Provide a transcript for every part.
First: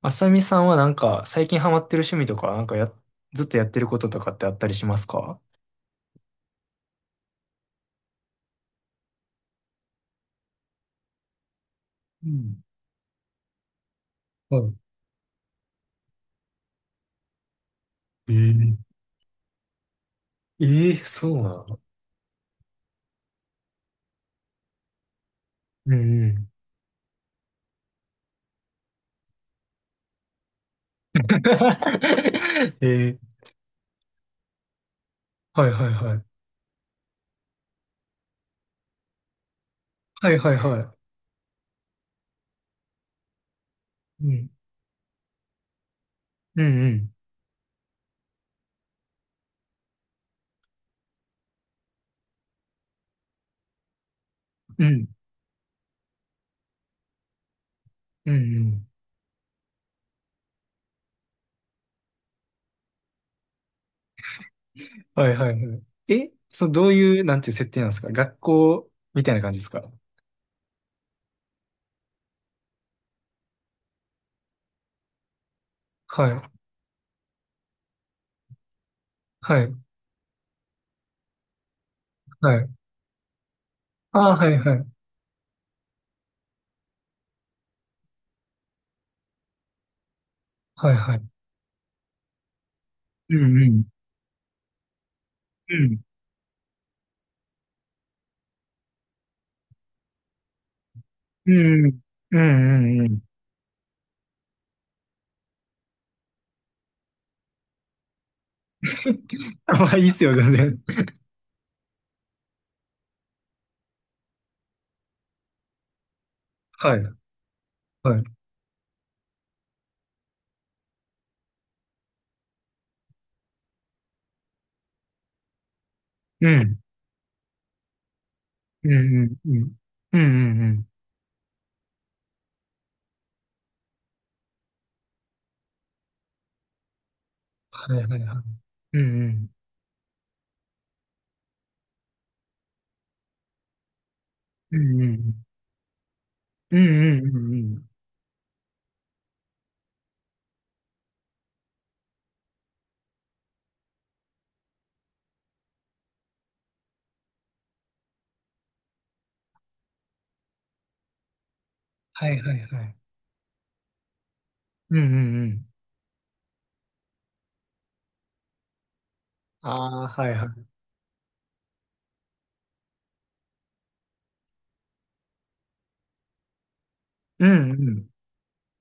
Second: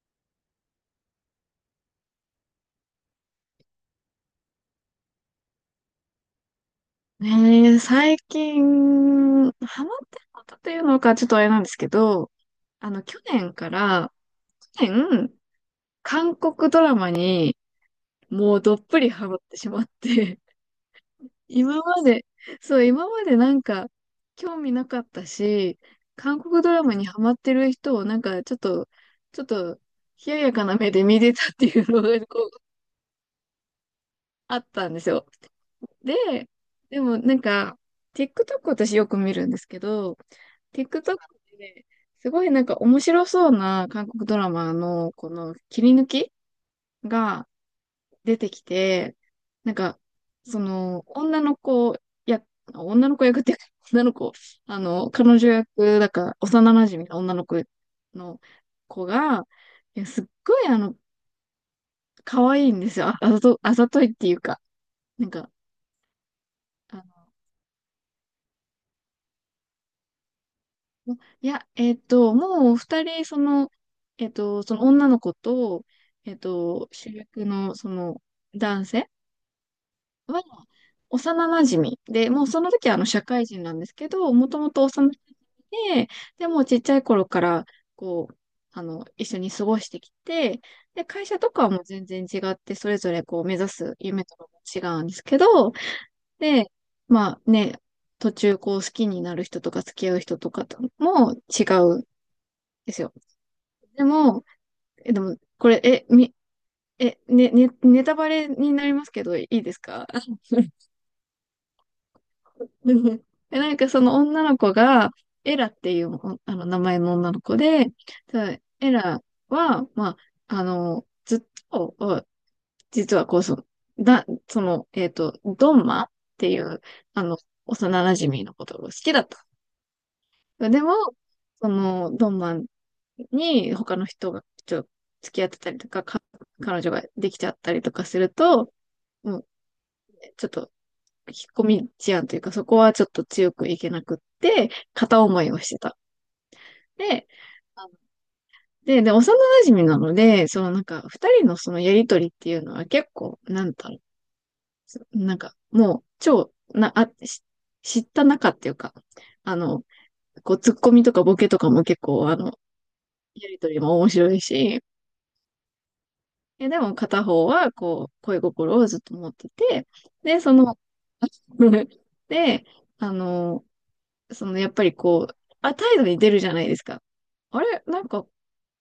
あさみさんはなんか最近ハマってる趣味とか、なんかや、ずっとやってることとかってあったりしますか？ねえ最近、ハマってることというのかちょっとあれなんですけうど、ん。あの、去年から、はい。去年、韓国ドラマにえもうどっえ。ぷりハマってしまって、えーそうな今の？まで、そう、今までなんか、興味なかったし、うんう韓ん。国ドラマにハマってる人をなんか、ちょっと、冷ややかな目で見てたっていうのが、こう、えー。あったんですよ。はいはいはで、い。でもなんか、TikTok 私よく見るんですけど、はいはいは TikTok ですごいなんか面白そうな韓国い。うドラん。マのこの切り抜きうんうん。が出てきて、なんか、その女の子や、女の子役っていうか、女の子、うん。彼女役、だから幼馴染の女の子うんのうん。子が、いやすっごい可愛いんですよ。あ、あざと、あざといっていうか、はなんいはいか、はい。え、そう、どういう、なんていう設定なんですか？学校みたいな感じですか？いや、もう二人、その、その女の子と、はい。主役のその男性はい。は幼馴染で、もうはそい。の時はあの社会人なんですけあど、あ、はもいともはとい。幼馴染で、でもうちっちゃい頃から、こう、一緒に過ごしてきて、はいで、はい。会社とかはもう全然違って、それぞれうこう目んう指ん。す夢とかも違うんですけど、うん。で、まあね、途中こう好きになる人とか付き合う人とかともう違んうん。ううでんうんすうよ。ん。でも、これ、え、み、え、ネタバレになりますけど、いい ですまあいか？ いっすよ、全然。でなんかその女の子が、エラっていうあの名は前い、の女の子で、はい、ただエラは、まあ、ずっと、実はこう、その、だ、その、えっと、ドンマっうていん。う、あの、幼馴染のことがう好んきだった。うんうん。うんうんうでん。も、その、ドンマンに他の人がちょっと付き合ってたりとか、彼女ができちゃったりとはかい、はすい、るはと、い。うもう、ん。ちょっと、引っ込み思案というか、そこはちょっと強くいけなくって、うんう片思ん。いをしてた。うんうで、んうんうあん。ので、幼馴染なので、そのなんか、二人のそのやりとりっていうのは結構、なんだろう、なんか、もう、超、な、あ、し知った仲っていうか、あの、こう、ツッコミとかボケとかも結は構、い、はい、はい。やりとりも面白いし、うんうんうん。でも片方は、こう、恋心をずっと持ってあて、あ、はい、で、はそい。の、で、あの、やっぱりこう、態度に出るじゃないですか。うあんうれ、なんん。か、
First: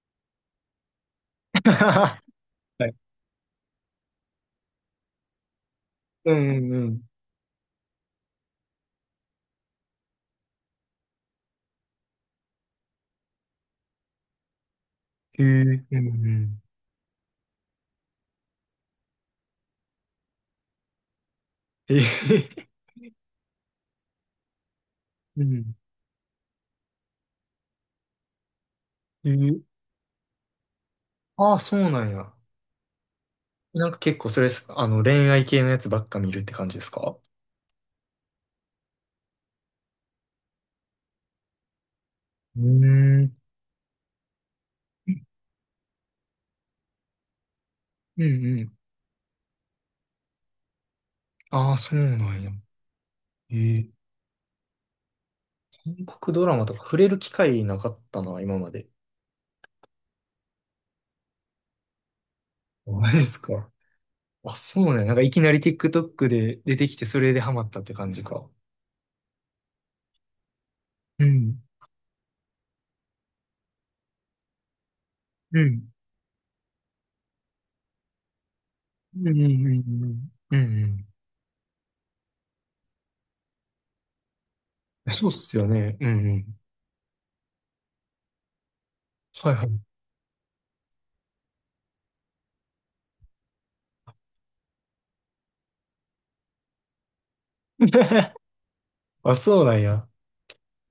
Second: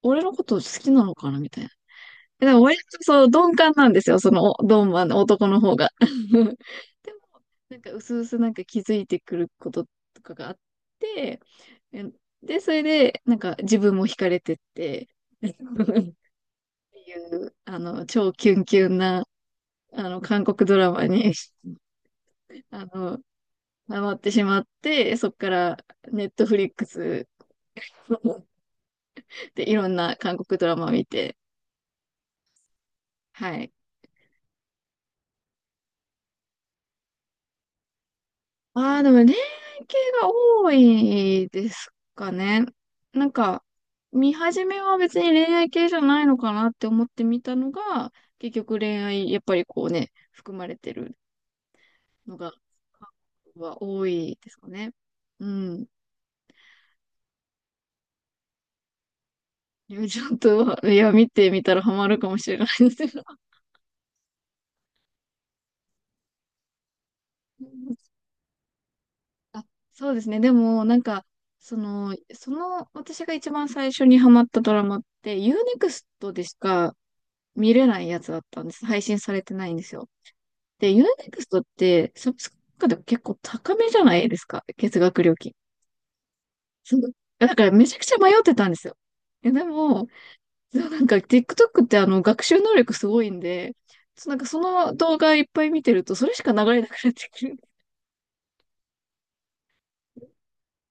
俺のこと好きなのかなみたいな。でも、割はい。とそう、鈍感なんですよ、その、鈍マンの男の方が。う ん、うん、うん。でも、なんか、うすうすなんか気づいてくることとかがあって、えで、それで、なんか、自分も惹かれてって、へ え、っうんうん。ていう、超キュンキュンな、韓国ドラマに え ー、あの、ハマってしまって、そっうかん。ら、ネットフリックスえー、ああ、はいはい、うんうん。 はい、うんうんうん、へえ、うんうん、へえ、うん、へえ。で、いろんな韓国ドラマ見て、ああ、そうなんや。はい。なんか結構それす、あの、恋愛系のやつばっか見るって感じですか？ああ、でも恋愛系が多いですかうね。ーなんん、か、見始めは別に恋愛系じゃないのかなって思ってみたのが、うん結うん。局恋愛、やっぱりこうね、含まれてるああ、そうなのんや。が、韓国えはえ。多いですかね。うん。韓国ドラマとか触れる機会なかったな、今まで。いやちょっと、いや、見てみたらハマるかもしれないでマす。ジですか。あ、そうね。なんかいきなり TikTok で出てきて、それでハマったって感じか。あ、そうですね。でも、なんうか、ん。その、私が一番最初にハマったドラマって、ユーうネん。クストでしか見れないやつだったんです。配う信んうさんれてないんですよ。うんうんうで、ユーん。ネクストって、サブスクでも結構高めじゃないですか。月うん。額そうっ料金。すよね。うんうん。そう。だからめちゃくちゃ迷ってたんですよ。いはや、いではい。も、そうなんか TikTok って学習能力すごいんで、そうなんかその動画いっぱい見てると、それしか流れなくなってくる。あ、そうなんや。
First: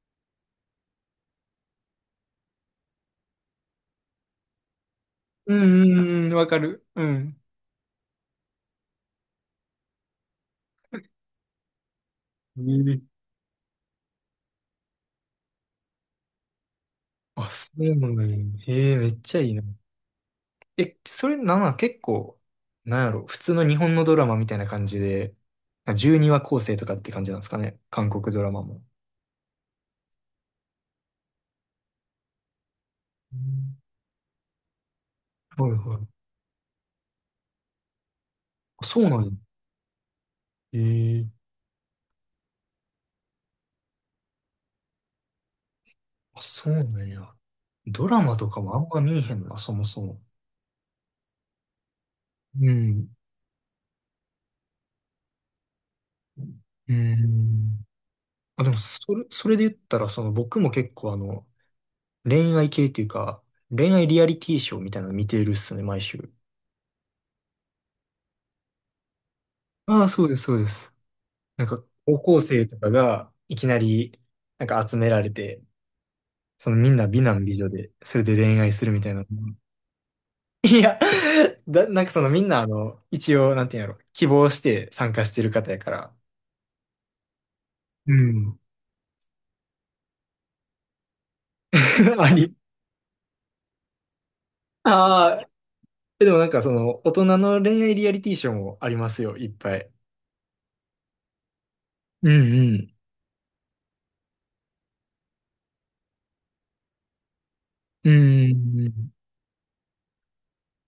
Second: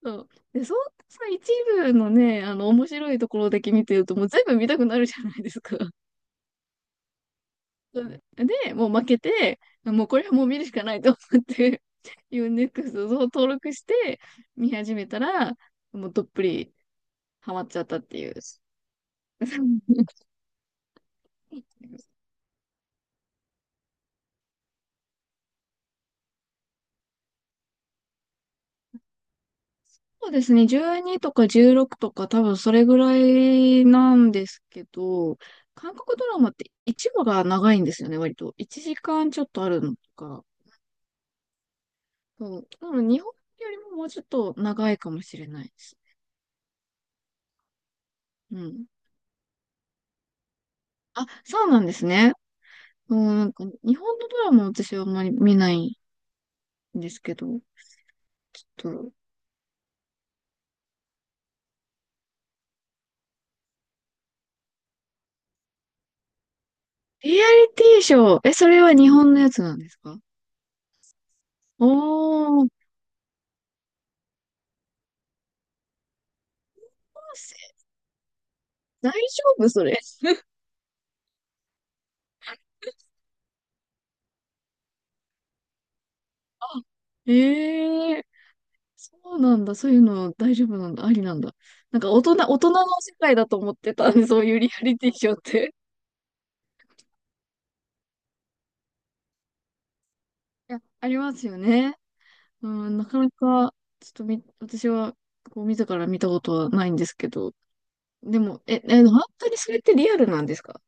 そう。で、そんなさ、一部のね、面白いところだけ見てると、もう全部見たくなるじゃないでうすか。んうんうん、わかる。うん。そうで、もう負けて、もうこれはもう見るしかないと思って、u ネ e x え t え。を登録して見始めたら、もうどっぷりあ、ハマっそちゃっうたっなてんいう。や。へえ、めっちゃいいな。え、それなんなん、結構、なんやろ、普通の日本のドラマみたいな感じで、12話構成とかって感じなんですかね。韓国ドラマも。そうですね、12とか16とか多分それぐらうん。いなんですけど、はい韓はい。国ドラマって1話が長いんですよね、割と。1あ、そうな時んや。間ちょっとあるのとか。ええ。そう。多分日本よりももうちょっと長いかもしれないです。あ、そうなんや。ドラマとうかもあん。んま見えへんな、そもそも。あ、そうなんですね。うん。うん、なんか日本のドラマ私はあんまり見ないうんですけど、ん。あ、でも、ちょっと、それ、それで言ったら、その、僕も結構あの、恋愛系っていうか、恋愛リアリティショーみたいなの見てるっすね、毎週。リアリティショー、それは日本のやつなんですああ、か？そうです、そうです。なんかお高校生ー、とかがいきなりなんか集められて、そのみんな美男美女で、それで恋愛するみた大丈いな。夫それ。いや、だ、なんかそのみんなあの、一応、なんていうんやろ、希望して参加してる方やから、あ、うええ、ん。そうなんだ。そういうの大丈夫なんだ。ありなんだ。なんか 大あ人、り。大人の世界だと思ってたんで、そういうリアリティショーっああ、て。でもなんかその大人の恋愛リアリティショーもありますよ、いっぱい。いや、ありますよね。うんううん。ん、なかなか、ちょっと、私は、こう、自ら見たことはないんですけど、うんでうも、んうん。本当にそれってリアルなんですか？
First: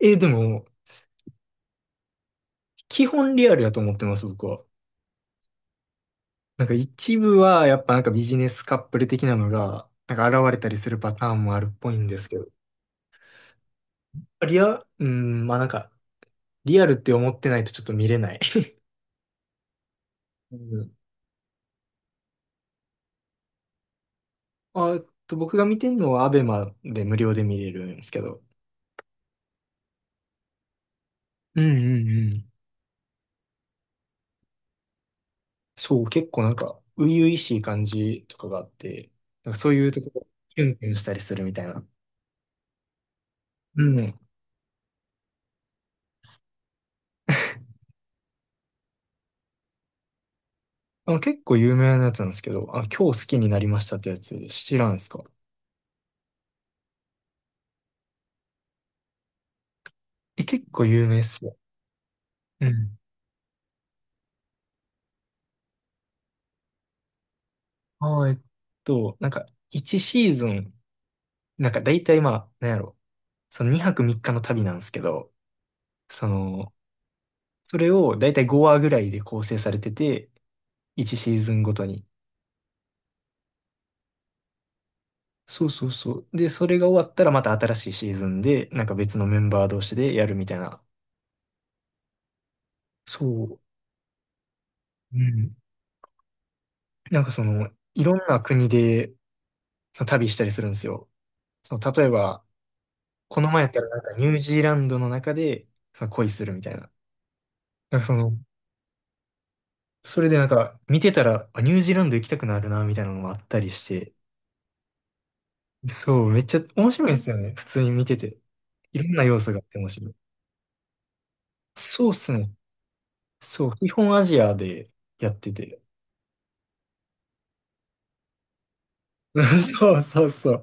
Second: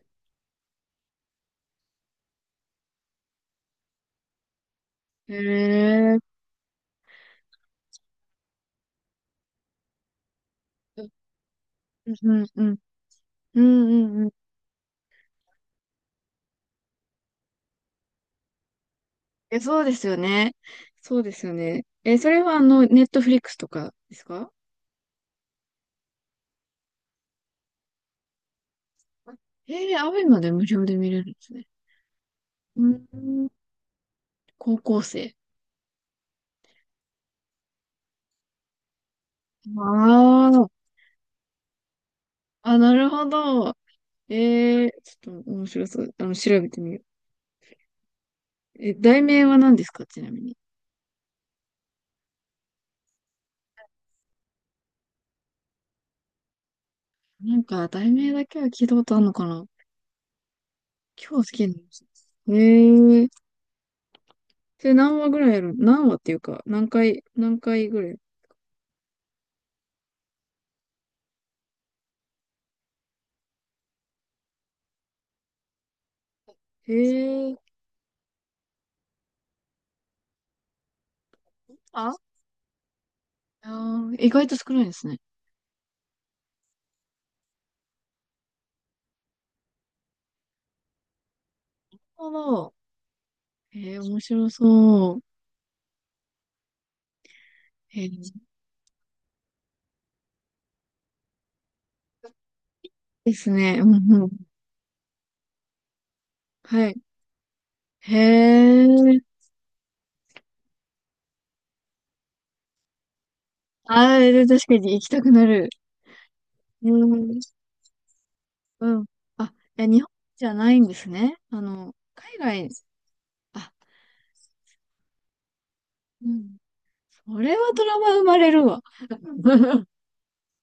えーでも、基本リアルやと思ってます、僕は。へえ、なんか一部はやっぱなんかビジネスカップル的なのがなんか現れたりするうん、パターンもあるっぽいんですけうん、ど。うん、うん、うんうん。リア、うん、まあなんか、リアルって思ってないとちょっと見れない。そうですよ ね。うん。そうですよね。それは、ネットフリックスとかですか？あ、僕が見てるのはアベマで無料で見れるんですけど。アベマで無料で見れるんですうんね。うんうん。うん、高校生。そう、結構なんか初々しい感じとかがあって、なんかそういうところあキュあ、ンキュンしたりするみたいな。なるほど。うん。ちょっと面白そう。調べてみよう。題名は何ですか、ちなみに？あの結構有名なやつなんですけど、あの、今日好きになりましたってやつ知らんすか？なんか、題名だけは聞いたことあるのかな、え、結構有名っ今す日好よ。きなの。うん。へえ。で、何話ぐらいやる何話っていうか、何回ぐらい。ああ、なんか、1シーズン、なんか大体まあ、なんやろ、その2泊3日の旅なんですけど、その、へえ。それを大体5話ぐらいで構成されてて、1シーズンごとに。ああー、意外と少ないですね。そうそうそう。で、それが終わったらまた新しいシーズンで、なんか別のメンバー同士でやるみたいな。なるほど。そう。へえ、面白そうう。ん。なんかその、いへえ、ろんな国でその旅したりするんですよ。その、例えば、でこのす前やっね。たうらなんんかうニん。ュージーランドの中で、その恋するみたいはな。い。なんかへその、え。それでなんか見てたら、あ、ニュージーランド行きたくなるな、みたいなのもあったりして。あー、確かに行きたくなる。そう、めっちゃ面う白いんですよん。ね。普通に見てて。いうん。ろんな要あ、素があっていや、面日白本い。じゃないんですね。そうっす海ね。外、そあ、う、基本アジアでやってて。うん。それはトラウマ生まれるわ。そうそうそう。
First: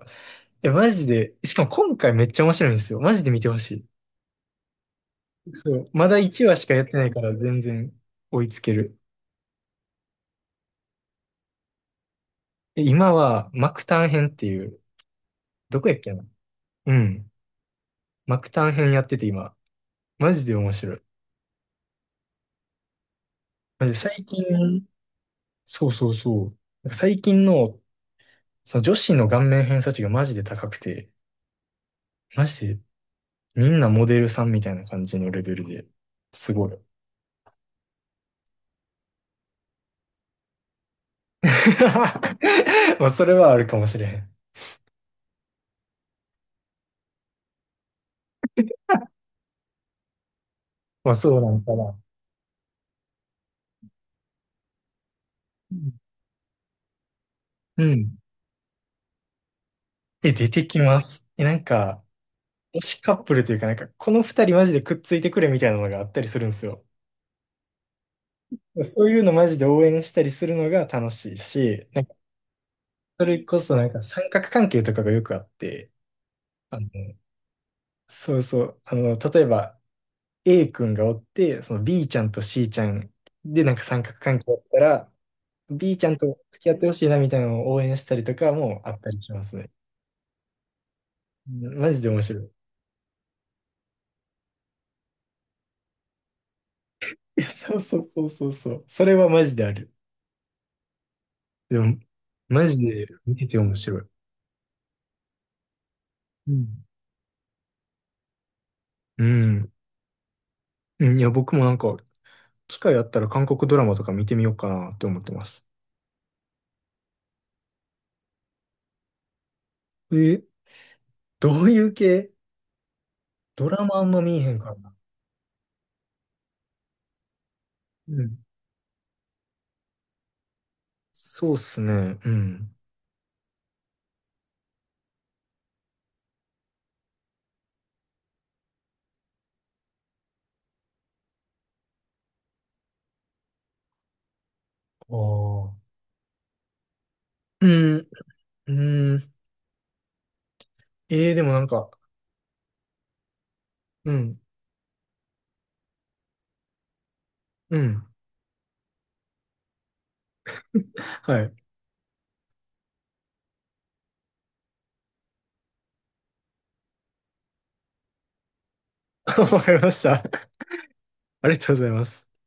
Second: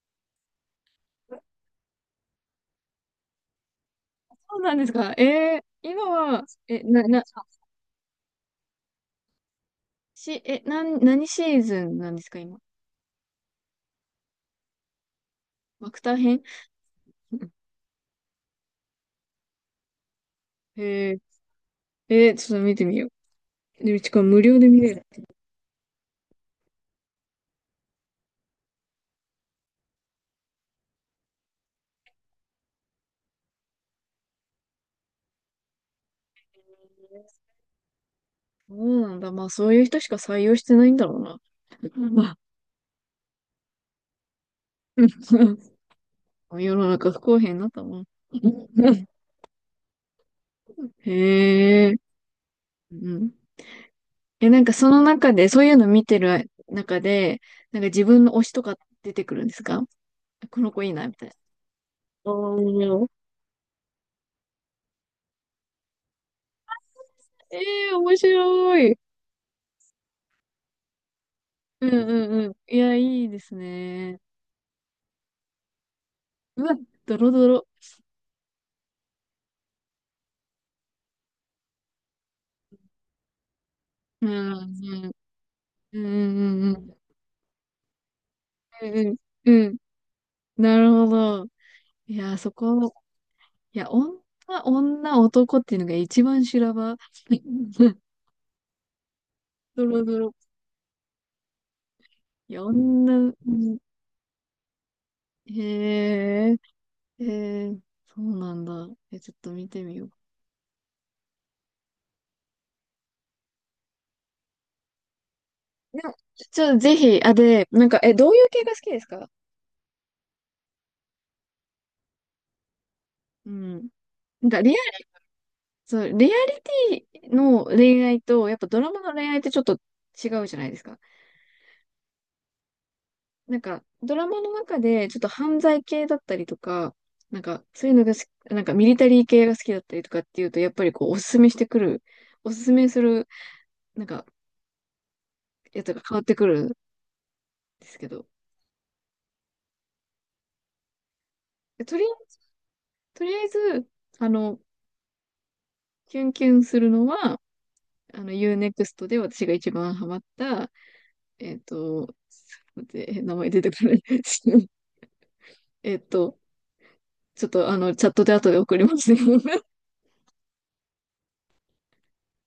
え、マジで。しかも今回めっちゃ面白いんですよ。マジで見てほしそうなんですか。い。そう、今まだ1は、話しかえ、やってな、ないかな、ら全然追いつける。し、え、なん、何シーズンなんですか、今？え、今はマクタン編っていう、どこマやっクけターな。編うん。マクタン編やってて今。マジで面白い。へ ちょっと見てみよう。マジでで、しか最も無近。料で見れる。そうそうそう。なんか最近の、その女子の顔面偏差値がマジで高くて、マジでみんなモデルさんみたいな感じのレベルで、すごい。そうなんだ。まあ、そういう人しか採用してないんだろうな。まあ、まあ、それはあるかもしれへん。世の中不公平になったもん。まあ、そうなんかへえ、な。うん。なんかその中で、そういううのん。見てる中で、なんうか自ん。分の推しとか出てくるんですか？え、出こてのき子いいまな、みす。たいな。え、なんか、お推しーカップルというか、なんか、この二人マジでくっついてくれみたいなのがあったりするんですよ。えー、面白い。そういうのマジで応援したりするのが楽しいし、うんなんか、うんうん。いや、そいいれですこそなんかね。三角関係とかがよくあって、うわ、あの、ドロドロ。そうそう。あの、例えば A 君がおって、その B ちゃんと C ちゃんでなんか三角うん、関係だっうたん、ら、B うちゃんと付きん、う合ってほん、しいなみたいなのを応援したりとかもうあん、ったりしまうすん、ね。うん。なるほど。うん、マジでい面や、白い。そこ、いや、女、女、男っていうのが一番修羅場。いや、そうそ うそうそうそう。それはマジであドる。ロドロ。でも、いや、マジで女、う見てて面ん、白い。うへえ、ん。へえ、そうなんだ。うちょっと見ん。てみよう。うん。いや、僕もなんか、機会あったら韓国ドラマとか見てみようかなって思ってます。でも、ちょっとぜひ、あ、で、なんか、どういう系が好きですか？え、どういう系？うドラん。マあんま見えなんへんか、かリアらな。そう、レアリティの恋う愛ん。と、やっぱドラマの恋愛ってちょっと違うじゃないですか。そうっすね。うん。なんか、ドラマの中でちょっと犯罪系だったりとか、なんか、そういうのが好き、なんかミリタリー系が好きだったりとかっていうと、やっぱりこう、おすすめする、なんか、あやあ。つが変わってくるんでうすん、けど、うん。ええー、でもなんか、とり、とりあえず、うあん、の、キュンキュンするのは、うん。U-NEXT で私が一番ハマった、はえい。っと、待って、名前出てこない。えっと、ちょっとチャットで後で送りますね。わかりました。ありがとうございます。